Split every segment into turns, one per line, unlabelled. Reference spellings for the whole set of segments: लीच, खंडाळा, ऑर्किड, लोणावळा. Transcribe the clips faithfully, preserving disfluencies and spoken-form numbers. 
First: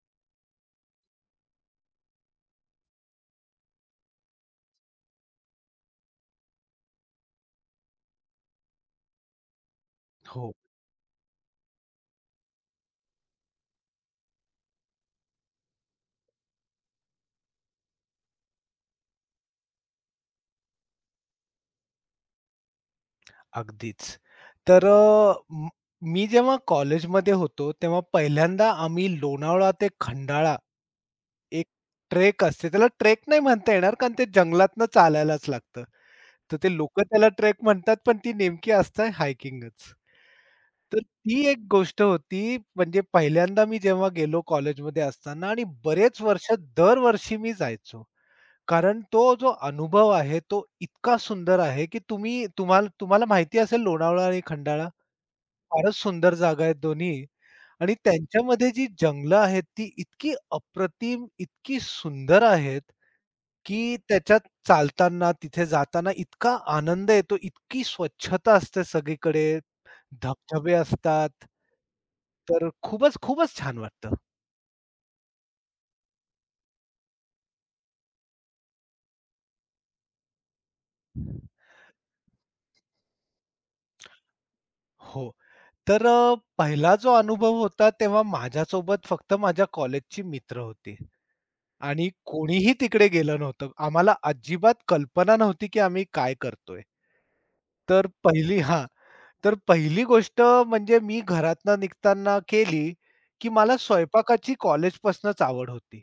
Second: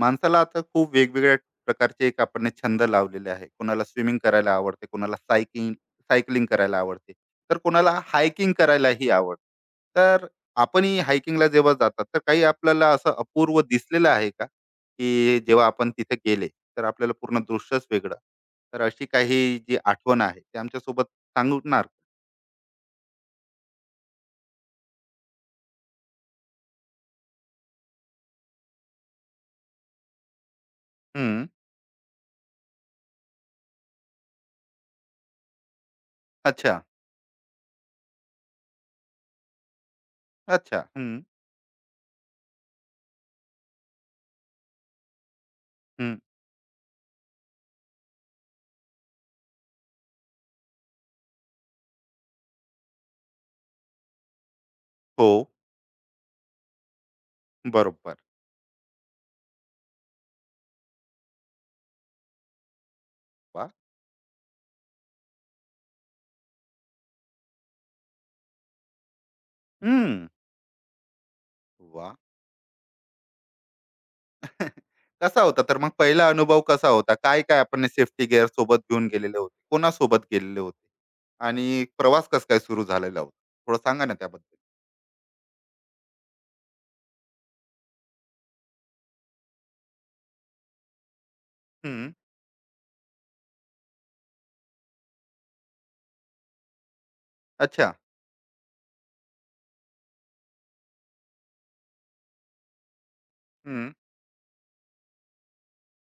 माणसाला आता खूप वेगवेगळ्या प्रकारचे एक आपण ने छंद लावलेले आहे. कोणाला स्विमिंग करायला आवडते, कोणाला सायकिंग सायकलिंग करायला आवडते, तर कोणाला हायकिंग करायलाही आवडते. तर
हो,
आपणही हायकिंगला जेव्हा जातात, तर काही आपल्याला असं अपूर्व दिसलेलं आहे का, की जेव्हा आपण तिथे गेले तर आपल्याला पूर्ण दृश्यच वेगळं? तर अशी काही जी आठवण आहे ते आमच्यासोबत सांगणार?
अगदीच. तर अ, म मी जेव्हा कॉलेजमध्ये होतो, तेव्हा पहिल्यांदा आम्ही लोणावळा ते खंडाळा
हम्म.
एक ट्रेक असते. त्याला ट्रेक नाही म्हणता येणार, कारण ते जंगलातनं चालायलाच लागतं. तर ते
अच्छा.
लोकं त्याला ट्रेक म्हणतात, पण ती नेमकी असते हायकिंगच.
अच्छा.
तर
हम्म.
ती एक गोष्ट होती, म्हणजे पहिल्यांदा मी जेव्हा गेलो कॉलेजमध्ये असताना आणि
हम्म.
बरेच वर्ष दरवर्षी मी जायचो. कारण तो जो अनुभव आहे, तो इतका सुंदर आहे, की तुम्ही तुम्हाला तुम्हाला माहिती असेल लोणावळा आणि खंडाळा
हो.
फारच सुंदर जागा आहेत दोन्ही आणि
बरोबर.
त्यांच्यामध्ये जी जंगलं आहेत, ती इतकी अप्रतिम, इतकी सुंदर आहेत,
वा.
की त्याच्यात चालताना, तिथे जाताना इतका आनंद येतो, इतकी स्वच्छता असते सगळीकडे,
हम्म.
धबधबे असतात,
वा.
तर खूपच, खूपच छान वाटतं.
कसा होता तर मग पहिला अनुभव कसा होता? काय-काय आपण सेफ्टी गिअर सोबत घेऊन गेलेले होते? कोणासोबत गेलेले होते? आणि प्रवास कसा काय सुरू झालेला होता? थोडं सांगा ना त्याबद्दल?
हो. तर अ, पहिला जो अनुभव होता तेव्हा माझ्यासोबत फक्त माझ्या कॉलेजची मित्र होती आणि
हं.
कोणीही तिकडे गेलं नव्हतं. आम्हाला अजिबात कल्पना नव्हती, की आम्ही काय करतोय?
अच्छा.
तर पहिली हां. तर पहिली गोष्ट म्हणजे मी घरातनं निघताना केली, की मला
हं.
स्वयंपाकाची कॉलेजपासूनच आवड होती.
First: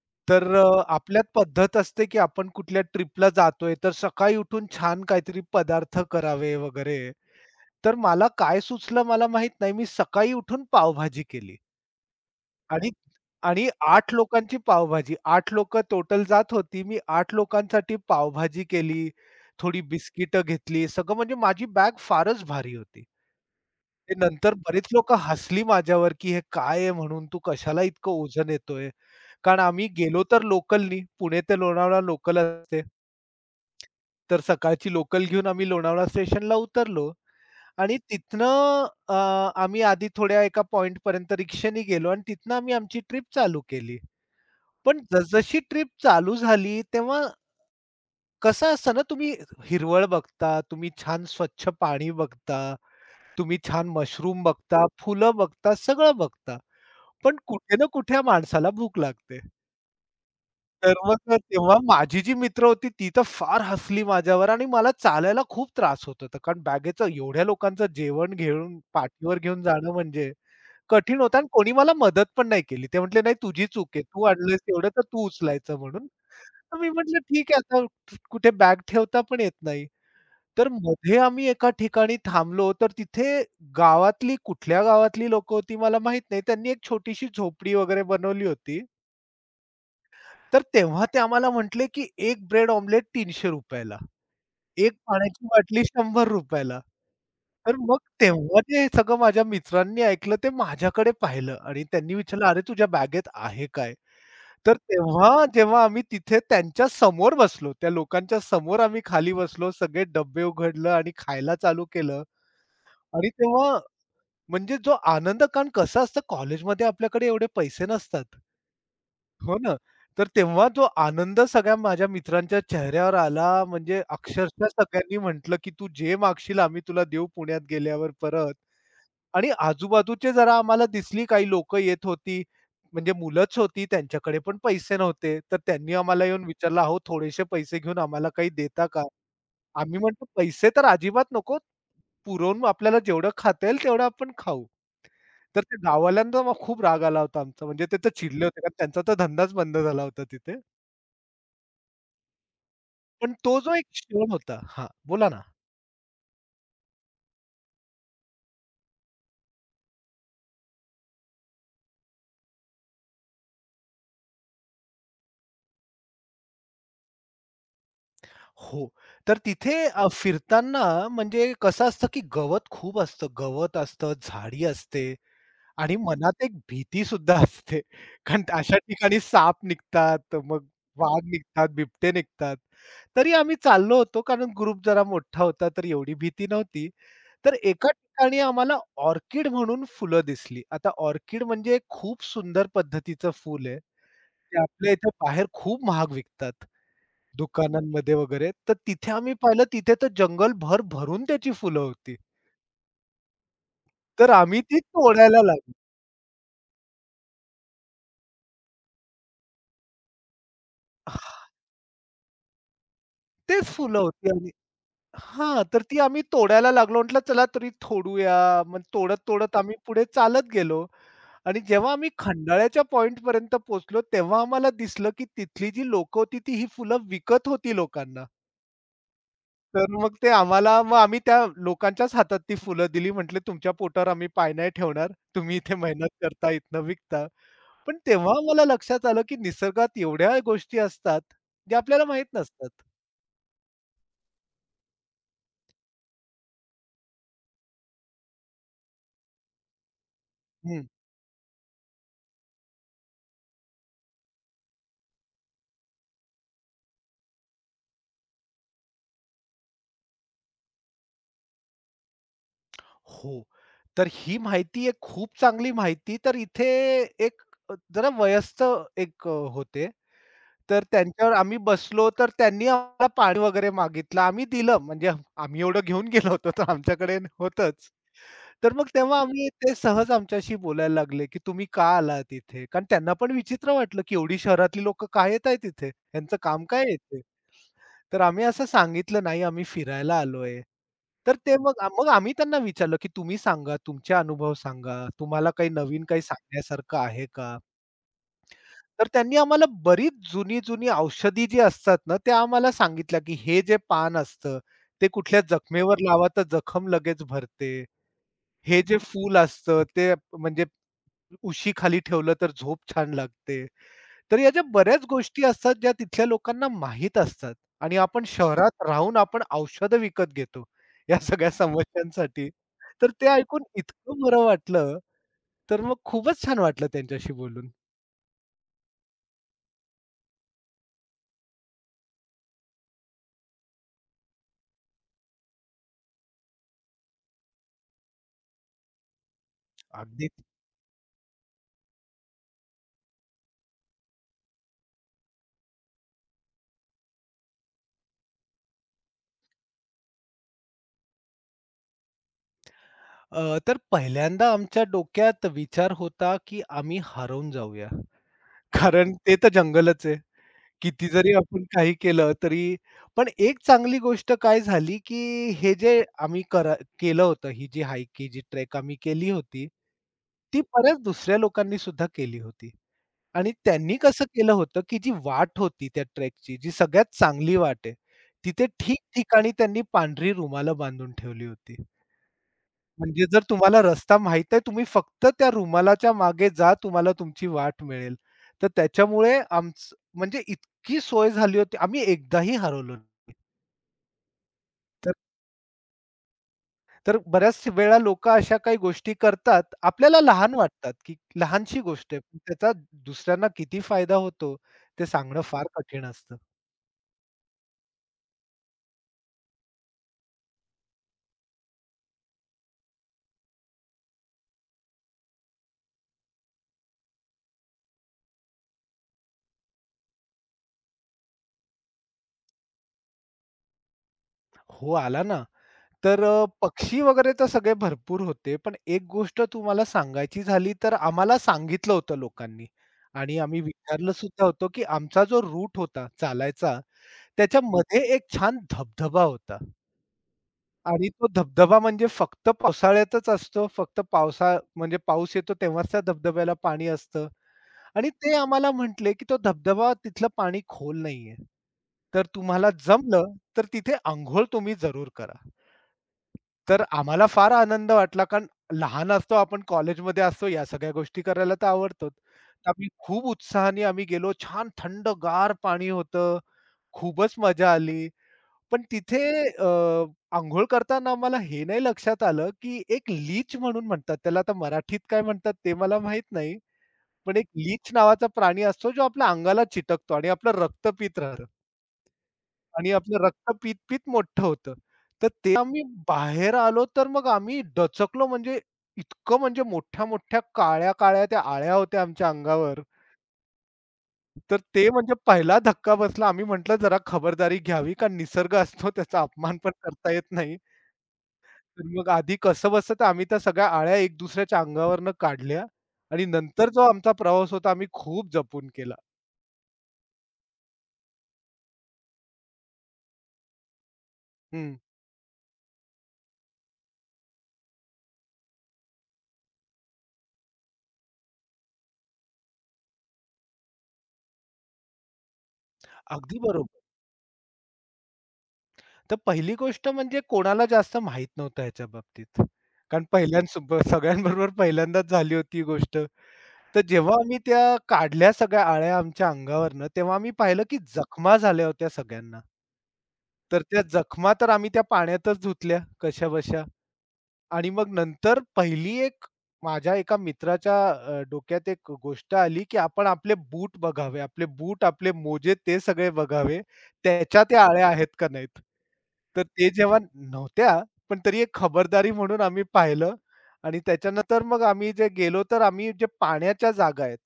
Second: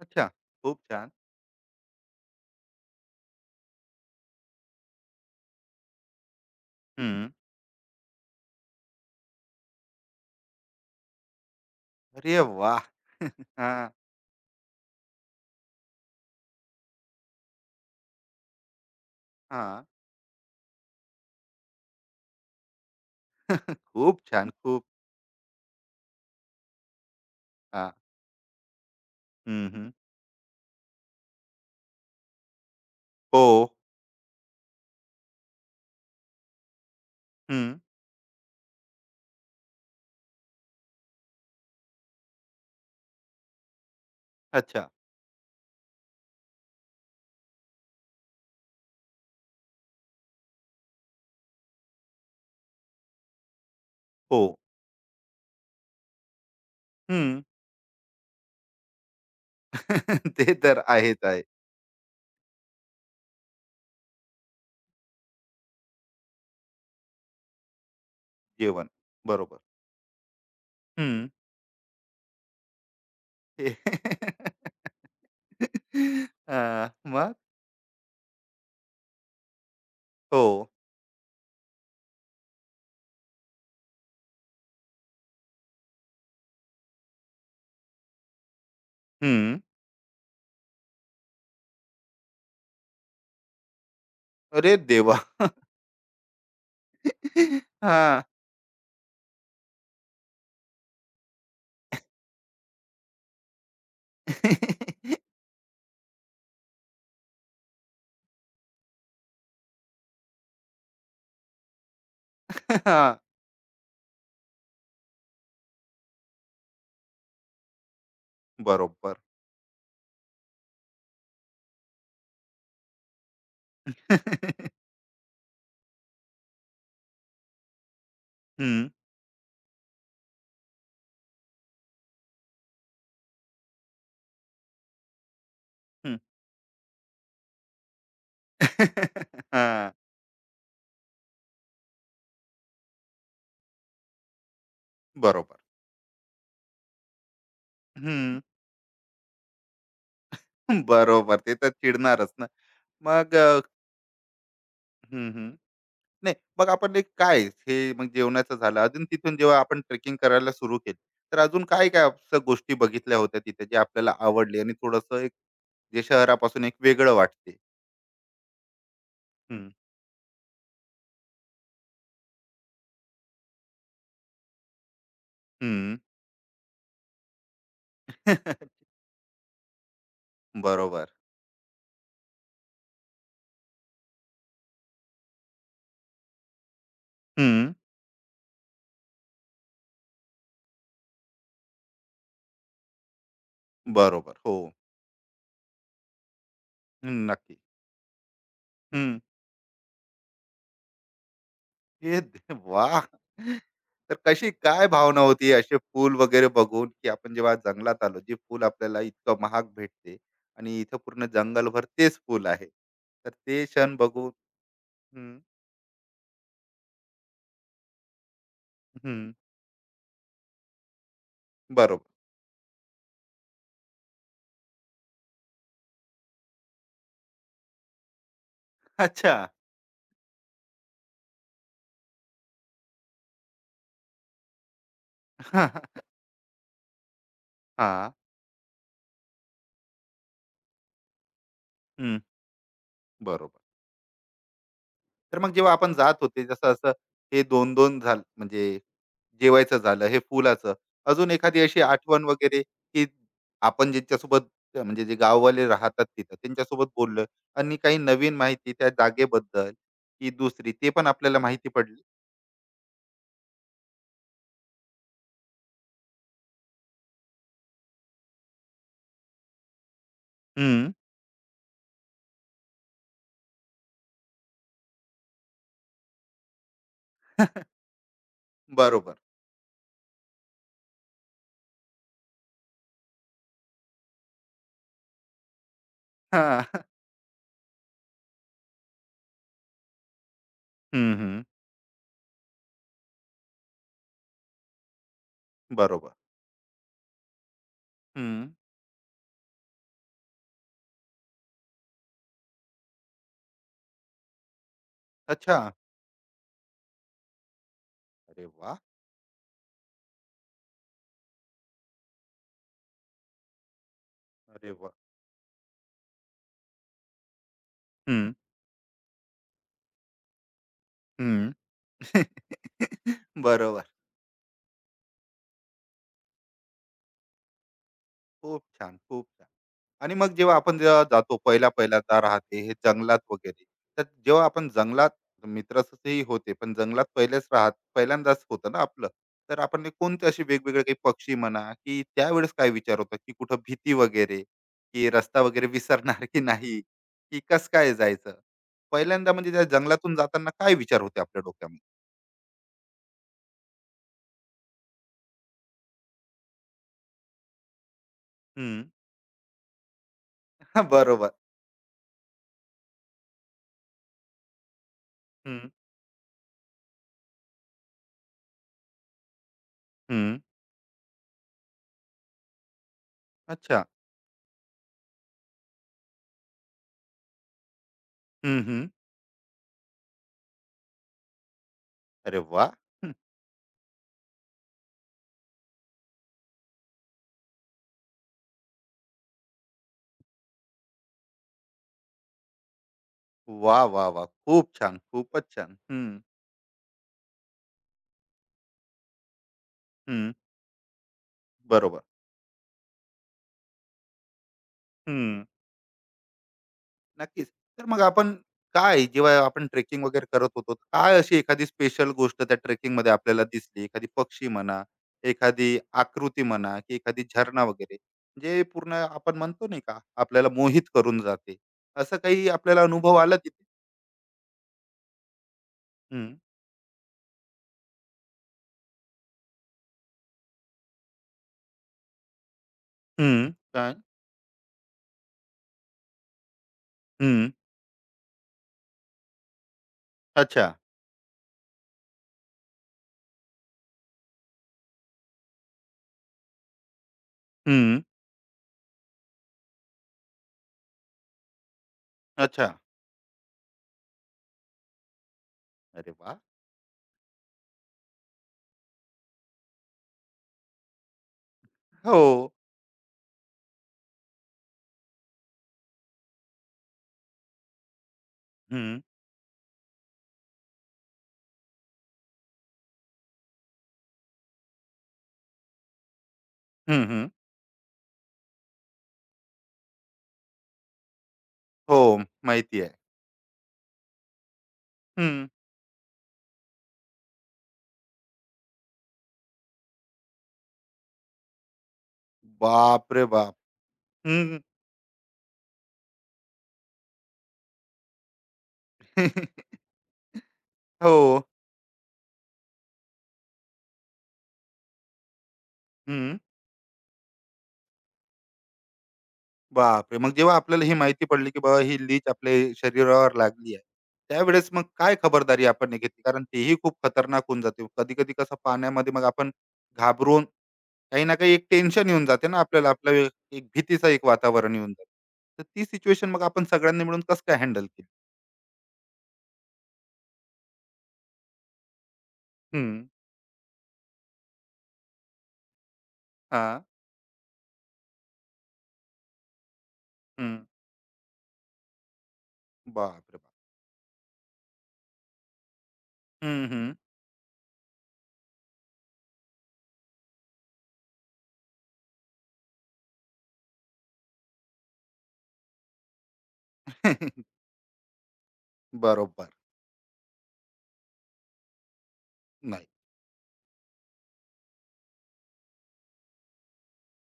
अच्छा.
तर
खूप
अ,
छान.
आपल्यात पद्धत असते, की आपण कुठल्या ट्रिपला जातोय, तर सकाळी उठून छान काहीतरी पदार्थ करावे वगैरे.
हं.
तर मला काय सुचलं मला माहीत नाही. मी सकाळी उठून पावभाजी केली
अरे वाह!
आणि आणि
हां,
आठ लोकांची पावभाजी. आठ लोकं टोटल जात होती. मी आठ लोकांसाठी पावभाजी केली, थोडी
हां.
बिस्किटं घेतली. सगळं म्हणजे माझी बॅग फारच भारी होती. ते
खूप छान.
नंतर
खूप.
बरीच लोकं हसली माझ्यावर, की "हे काय आहे म्हणून तू कशाला
हां.
इतकं ओझं नेतोय?" कारण
हं,
आम्ही
हं.
गेलो तर लोकलनी. पुणे ते लोणावळा लोकल असते.
हो.
तर सकाळची लोकल घेऊन आम्ही लोणावळा स्टेशनला उतरलो
हं.
आणि तिथनं अ, आम्ही आधी थोड्या एका पॉइंट पॉइंटपर्यंत रिक्षाने गेलो आणि तिथनं आम्ही आमची ट्रिप चालू केली.
अच्छा.
पण जसजशी ट्रिप चालू झाली, तेव्हा कसं असतं ना, तुम्ही हिरवळ बघता, तुम्ही छान स्वच्छ पाणी बघता, तुम्ही छान मशरूम
हो.
बघता, फुलं बघता, सगळं बघता. पण
हं.
कुठे ना कुठे या माणसाला भूक लागते.
ते तर
तर
आहेच
मग
आहे.
तेव्हा माझी जी मित्र होती ती तर फार हसली माझ्यावर आणि मला चालायला खूप त्रास होत होता. कारण बॅगेचं एवढ्या लोकांचं जेवण घेऊन
जेवण.
पाठीवर
बरोबर.
घेऊन जाणं म्हणजे कठीण
हं.
होतं आणि कोणी मला मदत पण नाही केली. ते म्हटले, "नाही
ते
तुझी चूक आहे. तू आणलंयस एवढं तर तू उचलायचं" म्हणून. तर मी
अ,
म्हटलं,
मग?
"ठीक आहे आता कुठे बॅग ठेवता पण येत नाही."
हो.
तर मध्ये आम्ही एका ठिकाणी थांबलो तर तिथे गावातली कुठल्या गावातली लोकं होती मला माहीत नाही. त्यांनी एक छोटीशी झोपडी वगैरे बनवली होती.
हं.
तर तेव्हा ते आम्हाला म्हटले, की एक ब्रेड ऑमलेट ₹तीनशे रुपये ला,
अरे
एक
देवा!
पाण्याची बाटली ₹शंभर रुपये ला." तर मग
हां.
तेव्हा ते सगळं माझ्या मित्रांनी ऐकलं, ते माझ्याकडे पाहिलं आणि त्यांनी विचारलं, "अरे, तुझ्या बॅगेत आहे काय?" तर तेव्हा जेव्हा आम्ही तिथे त्यांच्या समोर बसलो, त्या लोकांच्या समोर आम्ही खाली बसलो, सगळे डब्बे उघडलं आणि खायला चालू केलं
हां.
आणि तेव्हा म्हणजे जो आनंद कारण कसं असतं कॉलेजमध्ये आपल्याकडे एवढे पैसे नसतात.
बरोबर.
हो ना. तर तेव्हा जो आनंद सगळ्या माझ्या मित्रांच्या चेहऱ्यावर आला म्हणजे अक्षरशः सगळ्यांनी म्हटलं, की "तू जे मागशील आम्ही तुला देऊ पुण्यात गेल्यावर परत."
हं,
आणि आजूबाजूचे जरा आम्हाला दिसली काही लोकं येत होती. म्हणजे मुलंच होती त्यांच्याकडे पण पैसे नव्हते. तर त्यांनी
हं.
आम्हाला येऊन विचारलं, "अहो थोडेसे पैसे घेऊन आम्हाला काही देता का?"
हां.
आम्ही म्हटलं, "पैसे तर अजिबात नको. पुरवून आपल्याला जेवढं खाता येईल तेवढं आपण खाऊ."
बरोबर.
तर त्या गाववाल्यांचा मग खूप राग आला होता आमचा. म्हणजे ते तर
हं.
चिडले होते कारण त्यांचा तर धंदाच बंद झाला होता तिथे.
बरोबर. ते तर चिडणारच ना.
पण
मग
तो
अ,
जो एक क्षण होता हां, बोला
हं,
ना.
हं. नाही, मग आपण एक काय, हे मग जेवणाचं झालं. अजून तिथून जेव्हा आपण ट्रेकिंग करायला सुरू केली, तर अजून काय-काय असं गोष्टी बघितल्या होत्या तिथे जे आपल्याला आवडली, आणि थोडंसं एक जे शहरापासून एक वेगळं वाटते?
हो. तर
हं,
तिथे अ, फिरताना म्हणजे कसं असतं, की गवत खूप असतं. गवत असतं, झाडी असते. आणि
हं.
मनात एक भीती सुद्धा असते. कारण अशा ठिकाणी साप निघतात, मग
बरोबर.
वाघ निघतात, बिबटे निघतात. तरी आम्ही चाललो होतो कारण ग्रुप जरा मोठा होता, तर एवढी भीती नव्हती. तर
हं.
एका ठिकाणी आम्हाला ऑर्किड म्हणून फुलं दिसली. आता ऑर्किड म्हणजे एक खूप सुंदर पद्धतीचं फूल आहे.
बरोबर. हो.
ते आपल्या इथे बाहेर खूप महाग विकतात
हं, नक्की.
दुकानांमध्ये वगैरे. तर तिथे
हं.
आम्ही पाहिलं तिथे तर जंगल भर भरून त्याची फुलं होती.
हे दे वाह! तर
तर
कशी
आम्ही ती
काय भावना
तोडायला
होती
लागलो.
असे फूल वगैरे बघून, की आपण जेव्हा जंगलात आलो, जे फूल आपल्याला इतकं महाग भेटते आणि इथं पूर्ण जंगलभर तेच फूल आहे, तर ते
तेच
क्षण
फुलं
बघून?
होती
हं,
हां, तर ती आम्ही तोडायला लागलो. म्हटलं चला तरी तोडूया. मग
हं.
तोडत-तोडत आम्ही पुढे चालत गेलो आणि जेव्हा
बरोबर.
आम्ही खंडाळ्याच्या पॉइंटपर्यंत पोहोचलो, तेव्हा आम्हाला दिसलं, की तिथली जी लोक होती, ती ही फुलं विकत होती लोकांना.
अच्छा.
तर मग ते आम्हाला मग आम्ही त्या लोकांच्याच हातात ती फुलं दिली. म्हटले, "तुमच्या पोटावर आम्ही पाय नाही ठेवणार. तुम्ही इथे मेहनत करता, इथनं विकता." पण
हां.
तेव्हा आम्हाला लक्षात आलं, की निसर्गात एवढ्या गोष्टी असतात, ज्या आपल्याला
हं.
माहीत नसतात.
बरोबर. तर मग जेव्हा आपण जात होते, जसं असं हे दोन दोन झालं, म्हणजे जेवायचं झालं, हे फुलाचं. अजून एखादी अशी आठवण वगैरे, की आपण ज्यांच्यासोबत, अ, म्हणजे जे गाववाले राहतात तिथं, त्यांच्यासोबत बोललोय आणि काही नवीन माहिती त्या जागेबद्दल, की दुसरी ते पण आपल्याला माहिती पडली?
हो. तर ही माहिती एक खूप चांगली माहिती तर इथे एक अ, जरा वयस्क एक अ, होते. तर
हं.
त्यांच्यावर आम्ही बसलो तर त्यांनी आम्हाला पाणी वगैरे मागितलं. आम्ही दिलं म्हणजे आम्ही एवढं घेऊन गेलो होतो तर आमच्याकडे होतंच. तर मग
बरोबर.
तेव्हा आम्ही ते सहज आमच्याशी बोलायला लागले, की तुम्ही का आलात इथे? कारण त्यांना पण विचित्र वाटलं, की एवढी शहरातली लोकं का येत आहेत इथे? यांचं काम
हां.
काय आहे इथे? तर आम्ही असं सांगितलं, "नाही, आम्ही फिरायला आलोय."
हं,
तर
हं.
ते मग मग आम्ही त्यांना विचारलं, की "तुम्ही सांगा, तुमचे अनुभव सांगा. तुम्हाला काही नवीन
बरोबर.
काही सांगण्यासारखं आहे का?"
हं.
तर त्यांनी आम्हाला बरीच जुनी-जुनी औषधी जी असतात ना, त्या आम्हाला सांगितल्या, की हे जे पान असतं, ते कुठल्या
अच्छा.
जखमेवर लावा तर जखम लगेच भरते.
अरे वाह!
हे जे फूल असतं, ते म्हणजे उशीखाली ठेवलं तर झोप छान लागते. तर या ज्या
अरे वाह!
बऱ्याच गोष्टी असतात ज्या तिथल्या लोकांना माहीत असतात आणि आपण
हं.
शहरात राहून आपण औषधं विकत घेतो या सगळ्या
हं.
समस्यांसाठी. तर ते ऐकून
बरोबर.
इतकं बरं वाटलं, तर मग खूपच छान वाटलं त्यांच्याशी बोलून.
खूप छान, खूप. आणि मग जेव्हा आपण जेव्हा जातो, पहिला पहिल्यांदा राहते हे जंगलात वगैरे, तर जेव्हा आपण जंगलात मित्राचंही होते, पण जंगलात पहिलेच राहत पहिल्यांदाच होतं ना आपलं? तर आपण हे कोणते
अगदी.
असे वेगवेगळे काही पक्षी म्हणा, की त्यावेळेस काय विचार होता, की कुठं भीती वगैरे, की रस्ता वगैरे विसरणार की नाही, की कस काय जायचं? पहिल्यांदा म्हणजे त्या जंगलातून जाताना काय विचार होते आपल्या डोक्यामध्ये?
अ, तर पहिल्यांदा आमच्या डोक्यात विचार होता, की आम्ही हरवून जाऊया.
हम्म.
कारण ते तर जंगलच आहे.
हा,
किती
बरोबर.
जरी आपण काही केलं तरी पण एक चांगली गोष्ट काय झाली, की
हम्म.
हे जे आम्ही करा केलं होतं, ही जी हाईक, ही जी ट्रेक आम्ही केली होती,
हम्म.
ती परत दुसऱ्या लोकांनी सुद्धा केली होती. आणि
अच्छा.
त्यांनी कसं केलं होतं, की जी वाट होती त्या ट्रेकची, जी सगळ्यात चांगली वाट आहे,
हम्म.
तिथे
हम्म.
ठीक ठिकाणी त्यांनी पांढरी रुमालं बांधून ठेवली होती.
अरे वा. हम्म,
म्हणजे जर तुम्हाला रस्ता माहीत आहे, तुम्ही फक्त त्या रुमालाच्या मागे जा, तुम्हाला तुमची वाट मिळेल. तर त्याच्यामुळे आमचं म्हणजे इतकी सोय झाली होती. आम्ही एकदाही हरवलो नाही.
वा वा वा, खूप छान.
तर
खूपच छान. हम्म.
तर बऱ्याच वेळा लोकं अशा काही गोष्टी करतात, आपल्याला
हं,
लहान वाटतात, की लहानशी
बरोबर.
गोष्ट आहे. पण त्याचा दुसऱ्यांना किती फायदा होतो, ते सांगणं
हं,
फार कठीण असतं.
नक्कीच. तर मग आपण काय, जेव्हा आपण ट्रेकिंग वगैरे करत होतो, काय अशी एखादी स्पेशल गोष्ट त्या ट्रेकिंगमध्ये आपल्याला दिसली? एखादी पक्षी म्हणा, एखादी आकृती म्हणा, की एखादी झरणा वगैरे, जे पूर्ण आपण म्हणतो नाही का, आपल्याला मोहित करून जाते? असं काही आपल्याला अनुभव आला तिथे?
हो, आला ना. तर
हं,
अ, पक्षी वगैरे तर सगळे भरपूर होते. पण एक गोष्ट तुम्हाला सांगायची झाली तर आम्हाला सांगितलं होतं लोकांनी आणि
हं,
आम्ही
काय?
विचारलं सुद्धा होतो, की आमचा जो रूट होता चालायचा,
हं,
त्याच्यामध्ये एक छान धबधबा होता
अच्छा.
आणि तो धबधबा म्हणजे फक्त पावसाळ्यातच असतो. फक्त पावसा म्हणजे पाऊस येतो तेव्हाच त्या धबधब्याला पाणी असतं
हं,
आणि ते आम्हाला म्हटले, की तो धबधबा तिथलं पाणी खोल नाहीये. तर
अच्छा.
तुम्हाला जमलं तर तिथे अंघोळ तुम्ही जरूर करा.
अरे वाह!
तर आम्हाला फार आनंद वाटला, कारण लहान असतो आपण कॉलेजमध्ये असतो या सगळ्या गोष्टी करायला तर आवडतोच.
हो.
तर आम्ही खूप उत्साहाने आम्ही गेलो. छान थंडगार पाणी होतं. खूपच मजा आली. पण
हं,
तिथे अ, अंघोळ करताना आम्हाला हे नाही लक्षात आलं, की एक लीच म्हणून म्हणतात त्याला आता मराठीत काय म्हणतात ते मला माहीत नाही.
हं, हं.
पण एक लीच नावाचा प्राणी असतो जो आपल्या अंगाला चिटकतो आणि आपलं रक्त पीत राहतं.
हो, माहिती आहे.
आणि आपलं रक्त पीत-पीत मोठं होतं. तर
हं.
ते आम्ही बाहेर आलो, तर मग आम्ही दचकलो म्हणजे इतकं म्हणजे मोठ्या-मोठ्या काळ्या-काळ्या त्या आळ्या होत्या आमच्या अंगावर.
बापरे बाप! हं.
तर ते म्हणजे पहिला धक्का बसला. आम्ही म्हटलं जरा खबरदारी घ्यावी, कारण निसर्ग असतो त्याचा अपमान पण करता येत नाही.
हो.
तर मग आधी कसं-बसं आम्ही त्या सगळ्या आळ्या एक दुसऱ्याच्या अंगावरनं काढल्या आणि
हं.
नंतर जो आमचा प्रवास होता आम्ही खूप जपून केला.
बापरे! मग जेव्हा आपल्याला ही माहिती पडली, की बाबा ही लीच आपल्या शरीरावर लागली आहे, त्यावेळेस
हं,
मग काय खबरदारी आपण नाही घेतली? कारण तेही खूप खतरनाक होऊन जाते. कधी-कधी कसं पाण्यामध्ये मग आपण घाबरून, काही ना काही एक टेन्शन येऊन जाते ना आपल्याला, आपल्या एक भीतीचं एक वातावरण येऊन जातं. तर ती सिच्युएशन
अगदी
मग आपण
बरोबर.
सगळ्यांनी मिळून कसं काय हँडल केली?
तर पहिली गोष्ट म्हणजे कोणाला जास्त माहीत नव्हतं ह्याच्या बाबतीत.
हं.
कारण पहिल्यांसोब सगळ्यांबरोबर पहिल्यांदाच झाली होती ही गोष्ट. तर
हां.
जेव्हा आम्ही त्या काढल्या सगळ्या आळ्या आमच्या अंगावरनं, तेव्हा आम्ही पाहिलं
हं.
की जखमा झाल्या होत्या सगळ्यांना.
बापरे बाप!
तर त्या जखमा तर आम्ही त्या पाण्यातच धुतल्या कशाबशा.
हं, हं.
आणि मग नंतर पहिली एक माझ्या एका मित्राच्या अ, डोक्यात एक गोष्ट आली, की आपण आपले बूट बघावे. आपले बूट, आपले मोजे ते सगळे बघावे. त्याच्या त्या आळ्या आहेत का नाहीत? तर
बरोबर.
ते जेव्हा नव्हत्या, पण तरी एक खबरदारी म्हणून आम्ही
नाही.
पाहिलं आणि त्याच्यानंतर मग आम्ही जे गेलो, तर आम्ही जे पाण्याच्या जागा आहेत,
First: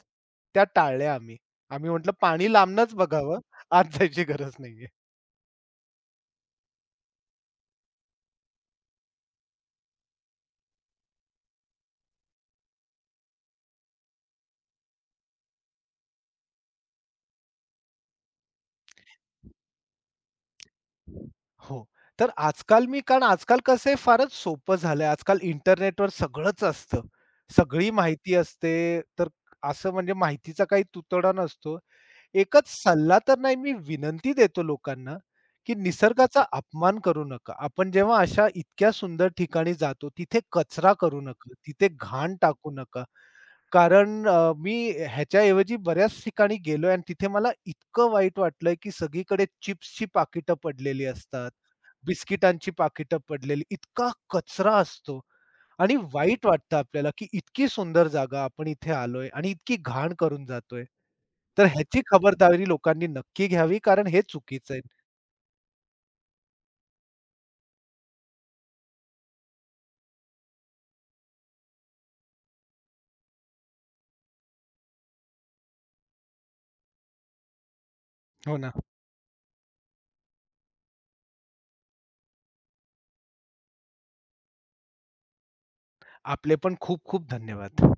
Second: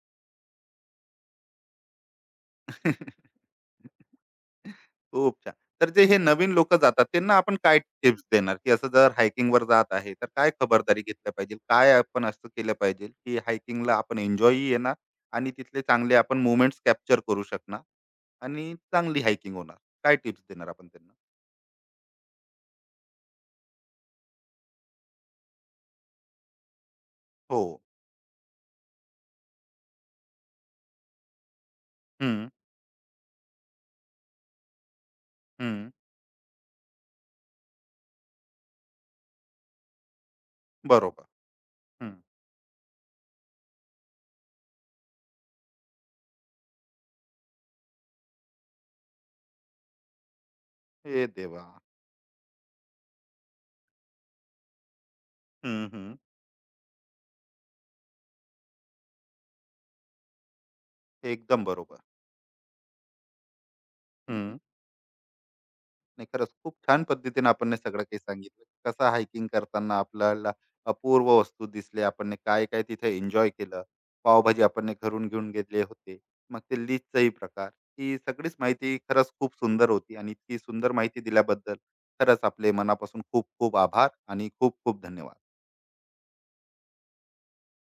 त्या टाळल्या आम्ही. आम्ही म्हटलं पाणी लांबनच बघावं, आत जायची गरज नाहीये.
खूप छान. तर जे हे नवीन लोक जातात, त्यांना आपण काय टिप्स देणार, की असं जर hiking वर जात आहे, तर काय खबरदारी घेतल्या पाहिजे, काय आपण असं केलं पाहिजे, की हायकिंगला आपण एन्जॉय येणार, आणि तिथले चांगले आपण मुवमेंट्स कॅप्चर करू शकणार, आणि चांगली हायकिंग होणार? काय टिप्स देणार आपण त्यांना?
हो. तर आजकाल मी कारण आजकाल कसं आहे फारच सोपं झालंय. आजकाल इंटरनेटवर सगळंच असतं.
हो.
सगळी माहिती असते. तर असं म्हणजे माहितीचा काही तुतडा नसतो.
हम्म,
एकच सल्ला तर नाही मी विनंती देतो लोकांना, की
हम्म,
निसर्गाचा अपमान करू नका. आपण जेव्हा अशा इतक्या सुंदर ठिकाणी जातो तिथे कचरा करू
बरोबर.
नका. तिथे
हम्म.
घाण टाकू नका. कारण अ, मी ह्याच्याऐवजी बऱ्याच ठिकाणी गेलोय आणि तिथे मला इतकं वाईट वाटलंय, की सगळीकडे चिप्सची पाकिटं पडलेली
हे
असतात.
देवा.
बिस्किटांची पाकिटं पडलेली, इतका कचरा असतो
हम्म,
आणि
हम्म.
वाईट वाटतं आपल्याला, की इतकी सुंदर जागा आपण इथे आलोय आणि इतकी घाण करून जातोय.
एकदम
तर
बरोबर.
ह्याची खबरदारी लोकांनी नक्की घ्यावी कारण हे चुकीचं आहे.
नाही, खरंच खूप छान पद्धतीने आपण हे सगळं काही सांगितलं, कसं हायकिंग करताना आपल्याला अपूर्व वस्तू दिसले, आपण ने काय काय तिथे एन्जॉय केलं, पावभाजी आपण ने घरून घेऊन गेले होते, मग ते लीजचाही प्रकार. ही सगळीच
हो ना.
माहिती खरंच खूप सुंदर होती, आणि इतकी सुंदर माहिती दिल्याबद्दल खरंच आपले मनापासून खूप खूप आभार आणि खूप खूप धन्यवाद.
आपले पण खूप खूप धन्यवाद.